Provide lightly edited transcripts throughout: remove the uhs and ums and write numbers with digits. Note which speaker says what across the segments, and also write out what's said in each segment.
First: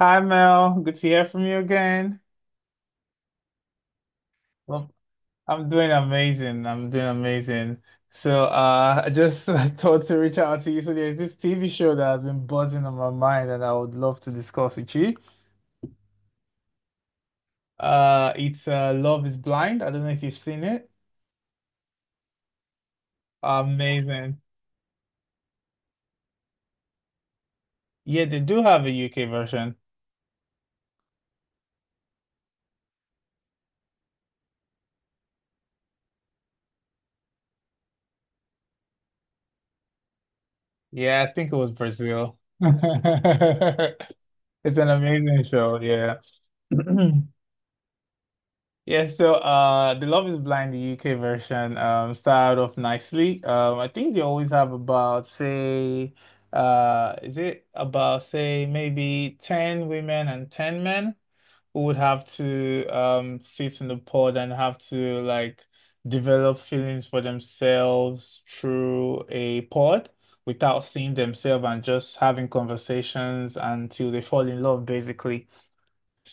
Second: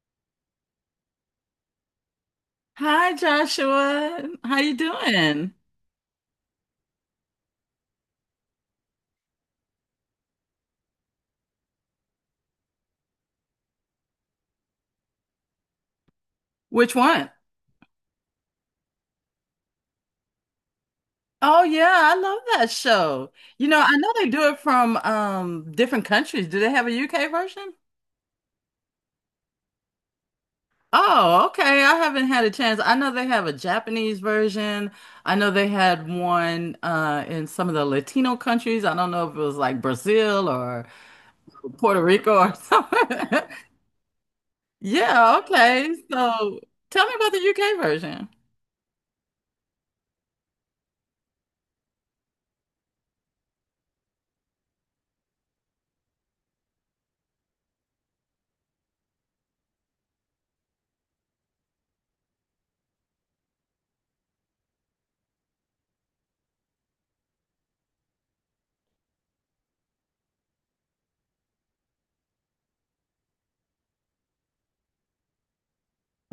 Speaker 1: Hi Mel, good to hear from you again.
Speaker 2: Hi Joshua. How you
Speaker 1: Well,
Speaker 2: doing?
Speaker 1: I'm doing amazing. I'm doing amazing. I just thought to reach out to you. So there's this TV show that has been buzzing on my mind and I would love to discuss with you.
Speaker 2: Which one?
Speaker 1: It's Love is Blind. I don't know if you've seen it.
Speaker 2: Oh yeah, I love that show. You know, I know they
Speaker 1: Amazing.
Speaker 2: do it from different countries. Do they have a UK version?
Speaker 1: Yeah, they do have a UK version.
Speaker 2: Oh, okay. I haven't had a chance. I know they have a Japanese version. I know they had one in some of the Latino countries. I don't know if it was like Brazil or
Speaker 1: Yeah, I think it was
Speaker 2: Puerto Rico
Speaker 1: Brazil.
Speaker 2: or something.
Speaker 1: It's an
Speaker 2: Yeah,
Speaker 1: amazing show.
Speaker 2: okay.
Speaker 1: Yeah.
Speaker 2: So tell me about the UK version.
Speaker 1: Yeah, so the Love is Blind, the UK version, started off nicely. I think they always have about say is it about say maybe 10 women and 10 men who would have to sit in the pod and have to like develop feelings for themselves through a pod without seeing themselves and just having conversations until they fall in love basically.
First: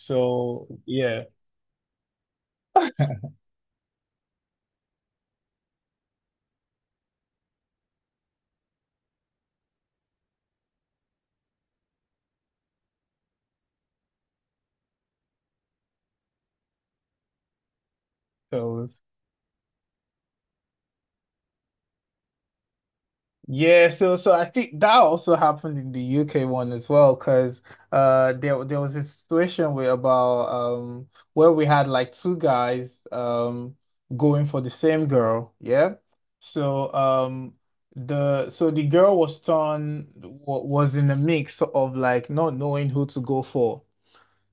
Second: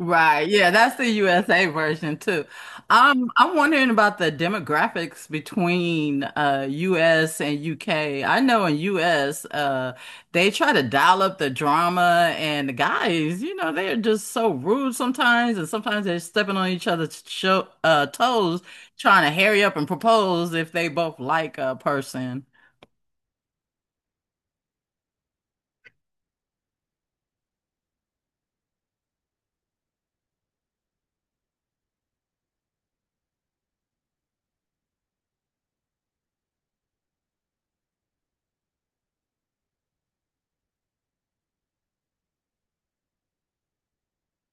Speaker 2: Right. Yeah, that's the
Speaker 1: yeah,
Speaker 2: USA version too. I'm wondering about the demographics between US and UK. I know in US, they try to dial up the drama and the guys, you know, they're just so rude sometimes and sometimes they're stepping on each other's toes
Speaker 1: so
Speaker 2: trying to hurry up and propose if they both like a person.
Speaker 1: yeah, so I think that also happened in the UK one as well, because there was a situation where about where we had like two guys going for the same girl, yeah. So um the so the girl was was in a mix of like not knowing who to go for.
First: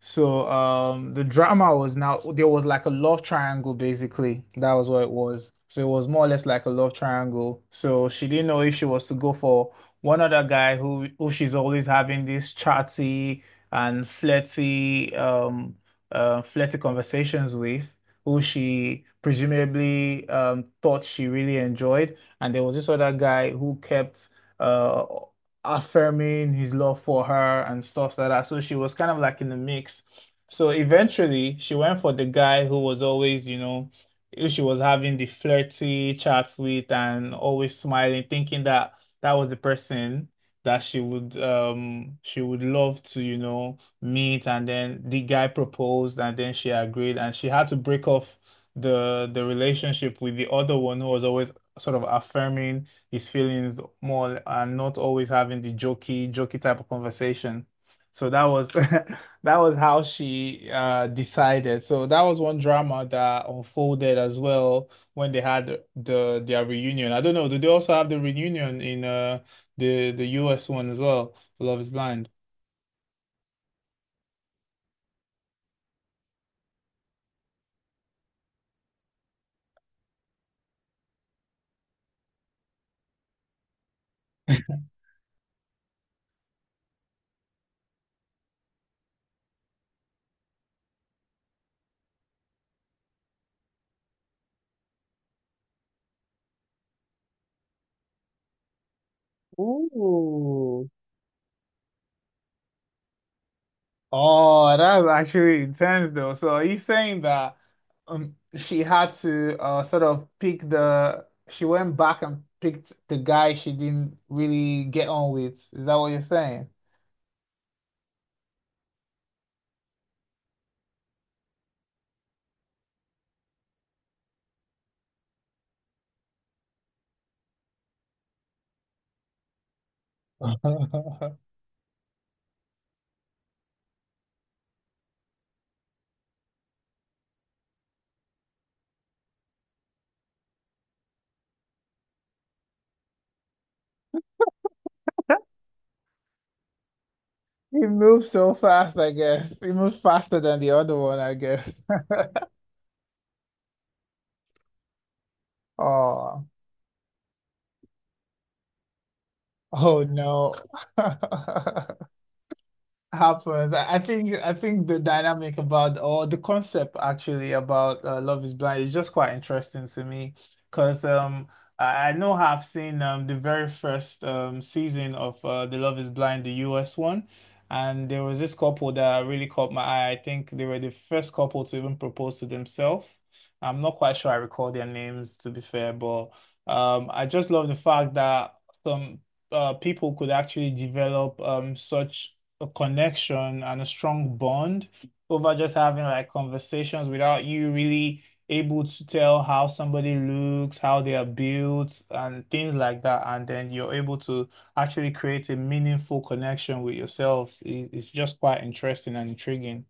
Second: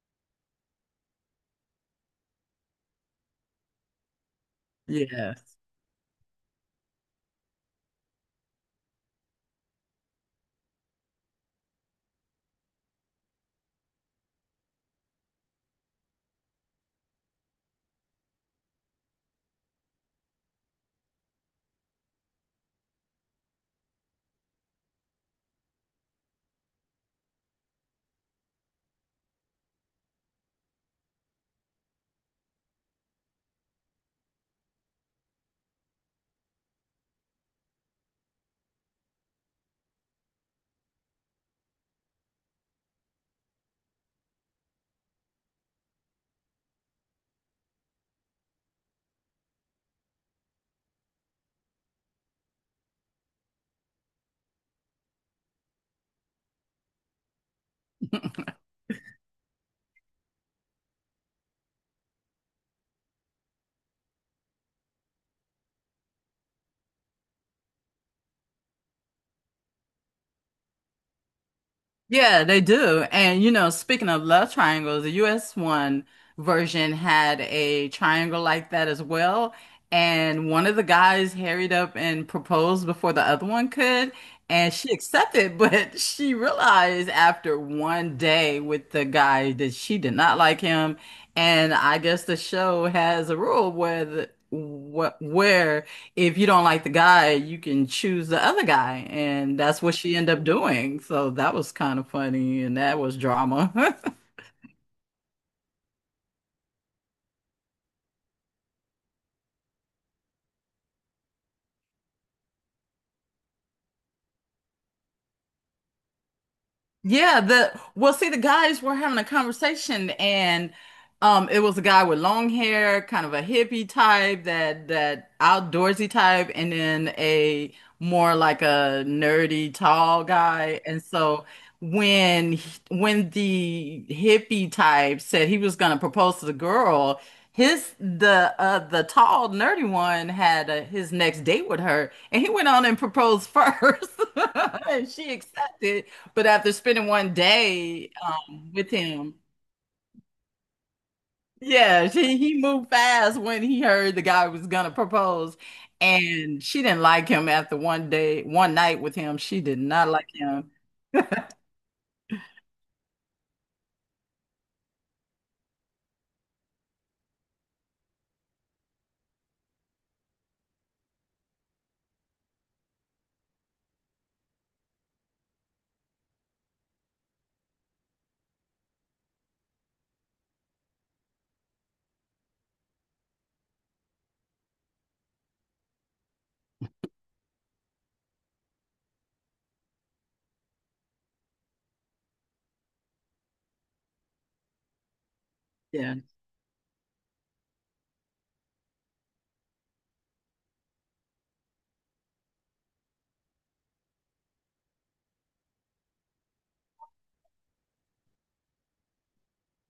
Speaker 1: The drama was now there was like a love triangle basically. That was what it
Speaker 2: Yeah.
Speaker 1: was. So it was more or less like a love triangle. So she didn't know if she was to go for one other guy who she's always having these chatty and flirty conversations with, who she presumably thought she really enjoyed. And there was this other guy who kept uh affirming his love for her and stuff like that. So she was kind of like in the mix. So eventually she went for the guy who was always, you know, who she was having the flirty chats with and always smiling, thinking that that was the person that she would love to, you know, meet. And then the guy proposed and then she agreed and she had to break off the relationship with the other one who was always sort of affirming his feelings more and not always having the jokey, jokey type of conversation. So that was that was how she decided. So that was one drama that unfolded as well when they had their reunion. I don't know, do they also have the reunion in the US one as well, Love is Blind?
Speaker 2: Yeah, they do. And you know, speaking of love triangles, the US one version had a triangle like that as well. And one of the guys harried up and proposed before the other one could. And she accepted, but she realized after 1 day with the guy that she did not like him. And I guess the show has a rule where the, wh where if you don't like the guy, you can choose the other guy. And that's what she ended up
Speaker 1: Ooh.
Speaker 2: doing. So that was kind of funny and that was drama.
Speaker 1: Oh, that's actually intense though. So are you saying that she had to sort of pick the she went back and picked the guy she didn't really get on with. Is that what you're saying?
Speaker 2: Yeah, the Well, see, the guys were having a conversation, and it was a guy with long hair, kind of a hippie type, that outdoorsy type, and then a more like a nerdy tall guy. And so when the hippie type said he was going to propose to the girl, his the tall nerdy one had his next date with her, and he went on and proposed first, and she accepted. But after spending one
Speaker 1: He
Speaker 2: day
Speaker 1: moves so
Speaker 2: with
Speaker 1: fast, I
Speaker 2: him,
Speaker 1: guess. He moves faster than the other one, I guess.
Speaker 2: he moved fast when he heard the guy was gonna propose,
Speaker 1: Oh,
Speaker 2: and she didn't like him after 1 day, one night with him. She did
Speaker 1: oh
Speaker 2: not like
Speaker 1: no.
Speaker 2: him.
Speaker 1: happens. I think I think the dynamic about or the concept actually about Love is Blind is just quite interesting to me because I know I've seen the very first season of the Love is Blind the US one and there was this couple that really caught my eye. I think they were the first couple to even propose to themselves. I'm not quite sure I recall their names to be fair, but I just love the fact that some people could actually develop such a connection and a strong bond over just having
Speaker 2: Yeah.
Speaker 1: like conversations without you really able to tell how somebody looks, how they are built, and things like that. And then you're able to actually create a meaningful connection with yourself. It- It's just quite interesting and intriguing.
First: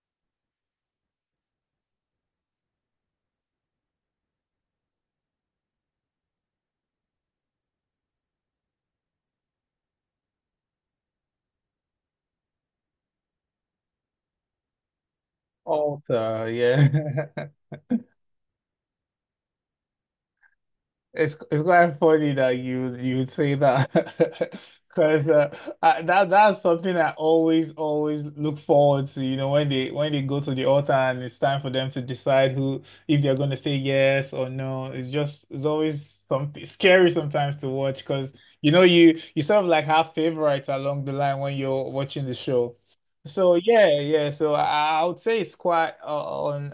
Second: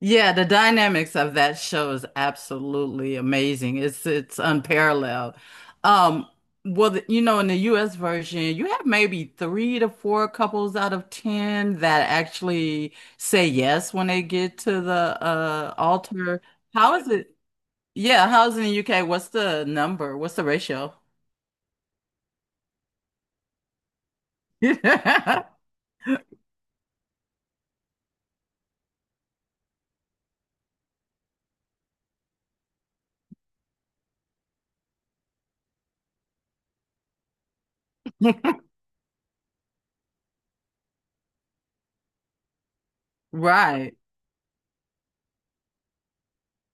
Speaker 2: Yeah, the dynamics of that show is absolutely amazing. It's unparalleled. Um, well, you know, in the US version, you have maybe three to four couples out of ten that actually say yes when they get to the altar.
Speaker 1: Author,
Speaker 2: How is
Speaker 1: yeah.
Speaker 2: it? Yeah, how's it in the UK? What's the number? What's the ratio?
Speaker 1: It's quite funny that you would say that because that that's something I always look forward to. You know, when they go to the altar and it's time for them to decide who if they're going to say yes or no. It's always something scary sometimes to watch because you know you sort of like have favorites along the line when you're watching the show. So
Speaker 2: Right.
Speaker 1: yeah, yeah. I would say it's quite on.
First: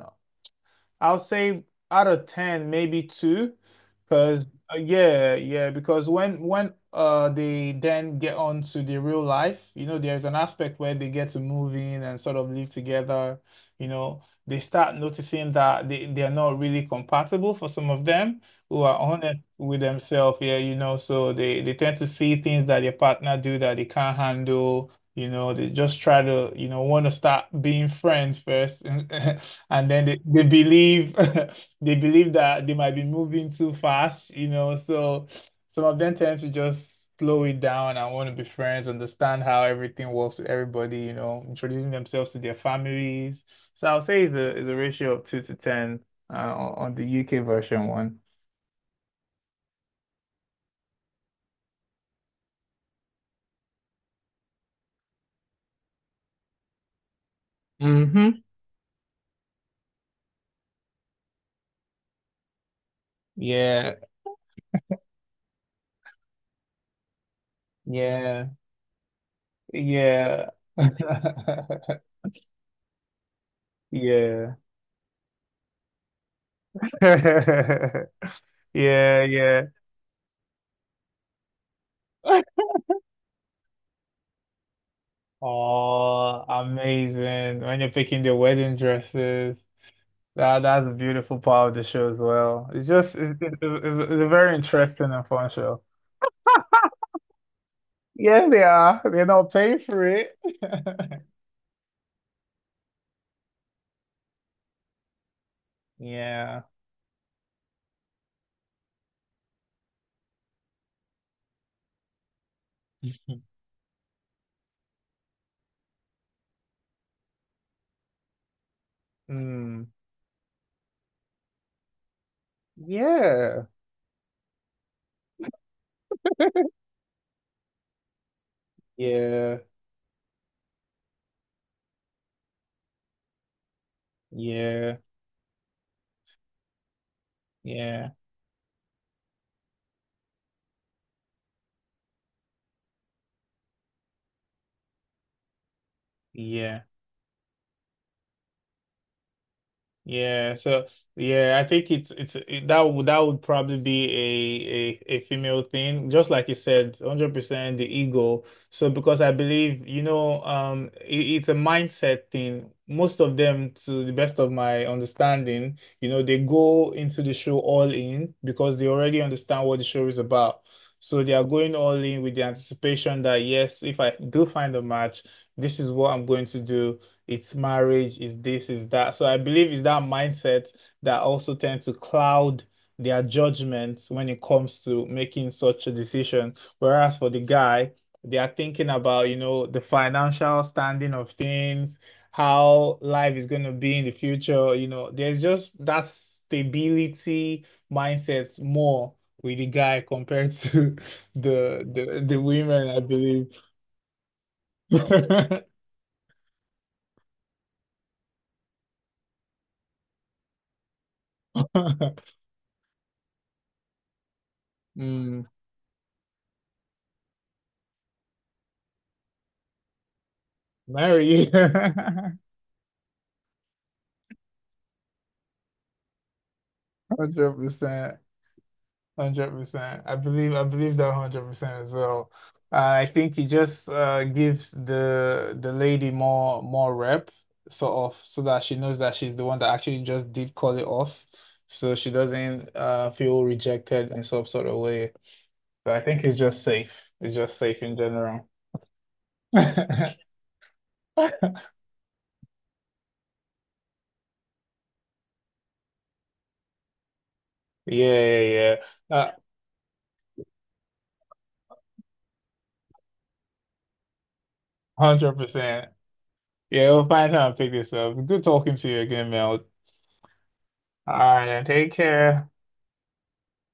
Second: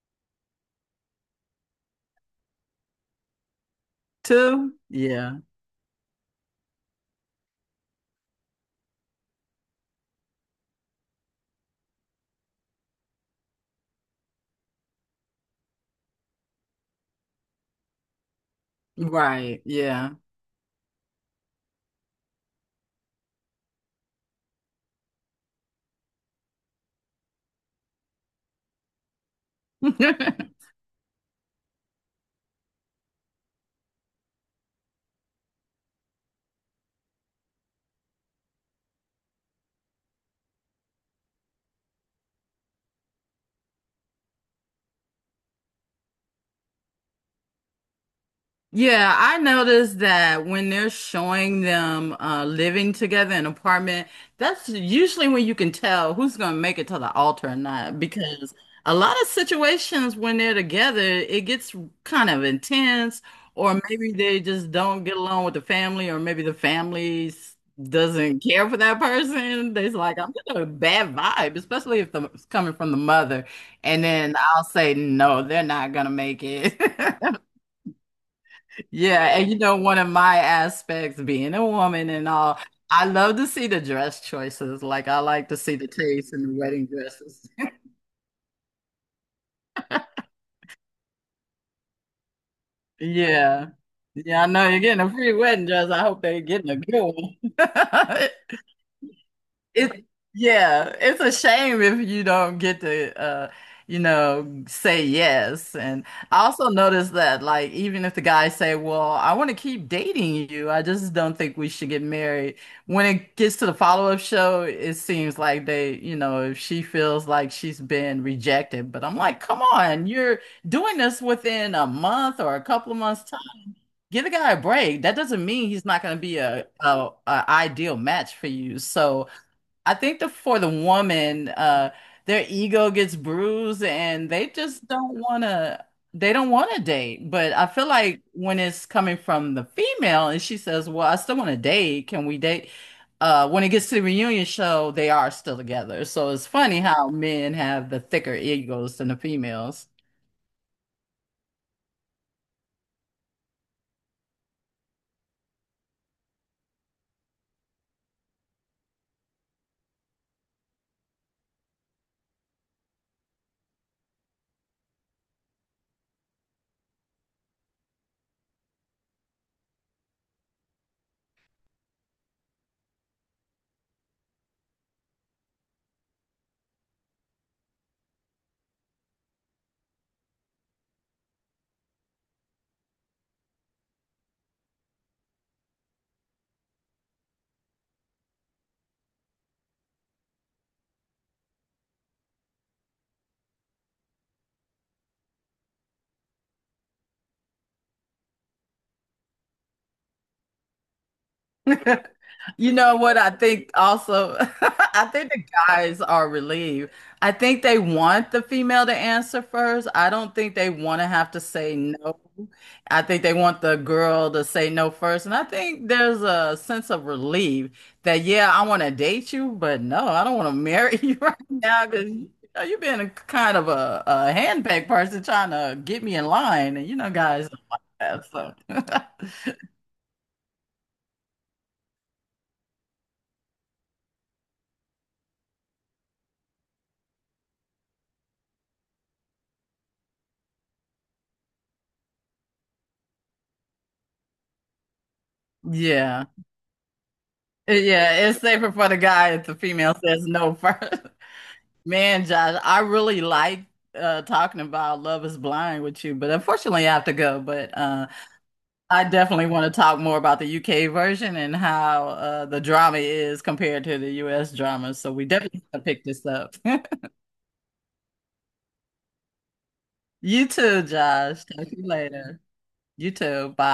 Speaker 1: I'll say out of 10, maybe two, because
Speaker 2: Two? Yeah.
Speaker 1: yeah, because when they then get on to the real life, you know, there's an aspect where they get to move in and sort of live together, you know, they start noticing that they're not really compatible for some of them who are honest
Speaker 2: Right.
Speaker 1: with
Speaker 2: Yeah.
Speaker 1: themselves, yeah, you know, so they tend to see things that their partner do that they can't handle. You know, they just try to, you know, want to start being friends first. And then they believe they believe that they might be moving too fast, you know. So some of them tend to just slow it down and want to be friends, understand how everything works with everybody, you know, introducing themselves to their families. So I'll say it's a ratio of two to ten on the UK version one.
Speaker 2: Yeah, I noticed that when they're showing them living together in an apartment, that's usually when you can tell who's going to make it to the altar or not.
Speaker 1: Hmm.
Speaker 2: Because a lot of situations when they're together, it gets kind of intense, or
Speaker 1: Yeah,
Speaker 2: maybe they just don't get along with the family, or maybe doesn't
Speaker 1: yeah,
Speaker 2: care for that person. They's like, I'm
Speaker 1: yeah.
Speaker 2: getting a bad vibe, especially if the, it's coming from the mother. And then
Speaker 1: Yeah.
Speaker 2: I'll say, no, they're not going to make it.
Speaker 1: Yeah,
Speaker 2: Yeah, and you
Speaker 1: yeah.
Speaker 2: know, one of my aspects being a woman and all, I love to see the dress choices. Like I like to see the taste in
Speaker 1: Oh,
Speaker 2: the wedding dresses.
Speaker 1: amazing. When you're picking the wedding dresses, that's a beautiful part of the show as well. It's just
Speaker 2: Yeah.
Speaker 1: It's a
Speaker 2: Yeah, I
Speaker 1: very
Speaker 2: know you're getting
Speaker 1: interesting
Speaker 2: a
Speaker 1: and
Speaker 2: free
Speaker 1: fun
Speaker 2: wedding
Speaker 1: show.
Speaker 2: dress. I hope they're getting a good one.
Speaker 1: Yeah, they are. They're not paying
Speaker 2: It
Speaker 1: for it.
Speaker 2: Yeah, it's a shame if you don't get to you know, say yes. And I
Speaker 1: Yeah.
Speaker 2: also noticed that like even if the guys say, "Well, I want to keep dating you. I just don't think we should get married." When it gets to the follow-up show, it seems like they, you know, if she feels like she's been rejected, but I'm like, "Come
Speaker 1: Mm.
Speaker 2: on, you're doing this within a month or a couple of months time.
Speaker 1: Yeah.
Speaker 2: Give the guy a break. That doesn't mean he's not going to be a ideal match for you." So
Speaker 1: Yeah.
Speaker 2: I think the for the woman, their ego gets bruised and they just
Speaker 1: Yeah.
Speaker 2: don't wanna they don't wanna date. But I feel
Speaker 1: Yeah.
Speaker 2: like when it's coming from the female and she says, well, I still wanna date, can we date? When it gets to the reunion show, they are still together. So it's funny
Speaker 1: Yeah.
Speaker 2: how men have the thicker egos than the females.
Speaker 1: Yeah, so yeah, I think that would probably be a female thing, just like you said, 100% the ego. So because I believe, you know, it's a mindset thing. Most of them, to the best of my understanding, you know, they go into the show all in because they already understand what the show is about. So they are going all in with the anticipation that yes, if I do find a match, this is what I'm going to do. It's marriage, it's this, it's that. So I believe it's that mindset that also tends to cloud their judgments when it comes to making such a decision. Whereas for the guy, they are thinking about, you know, the financial standing of things, how life is going to be in the future. You know, there's just that stability mindset more with the guy compared to the the the
Speaker 2: You
Speaker 1: women,
Speaker 2: know
Speaker 1: I
Speaker 2: what I
Speaker 1: believe.
Speaker 2: think also? I think the guys are relieved. I think they want the female to answer first. I don't think they want to have to say no. I think they want the girl to say no first. And
Speaker 1: Mm.
Speaker 2: I think there's a sense of relief that, yeah, I want to date you, but no, I don't want to marry you right
Speaker 1: Marry.
Speaker 2: now because you know, you've been a kind of a handpicked person trying to get me in line. And you know, guys
Speaker 1: Hundred
Speaker 2: don't like
Speaker 1: percent.
Speaker 2: that. So,
Speaker 1: 100%. I believe that 100% as well. I think he just gives the lady more rep sort of so that she knows that she's the one that actually just did call it off. So she doesn't feel rejected in some sort of way. But I think
Speaker 2: yeah.
Speaker 1: it's just safe. It's just safe in
Speaker 2: Yeah, it's
Speaker 1: general.
Speaker 2: safer for the guy if the female says no first. Man, Josh, I really like talking about Love is Blind with you, but unfortunately I have to go. But
Speaker 1: Yeah, yeah,
Speaker 2: I
Speaker 1: yeah.
Speaker 2: definitely want to talk more about the UK version and how the drama is compared to the US drama. So we definitely have to
Speaker 1: 100%.
Speaker 2: pick this up.
Speaker 1: Yeah, we'll find time and pick this up. Good talking to you again, Mel.
Speaker 2: You too,
Speaker 1: All
Speaker 2: Josh.
Speaker 1: right, now
Speaker 2: Talk to you
Speaker 1: take
Speaker 2: later.
Speaker 1: care.
Speaker 2: You too. Bye.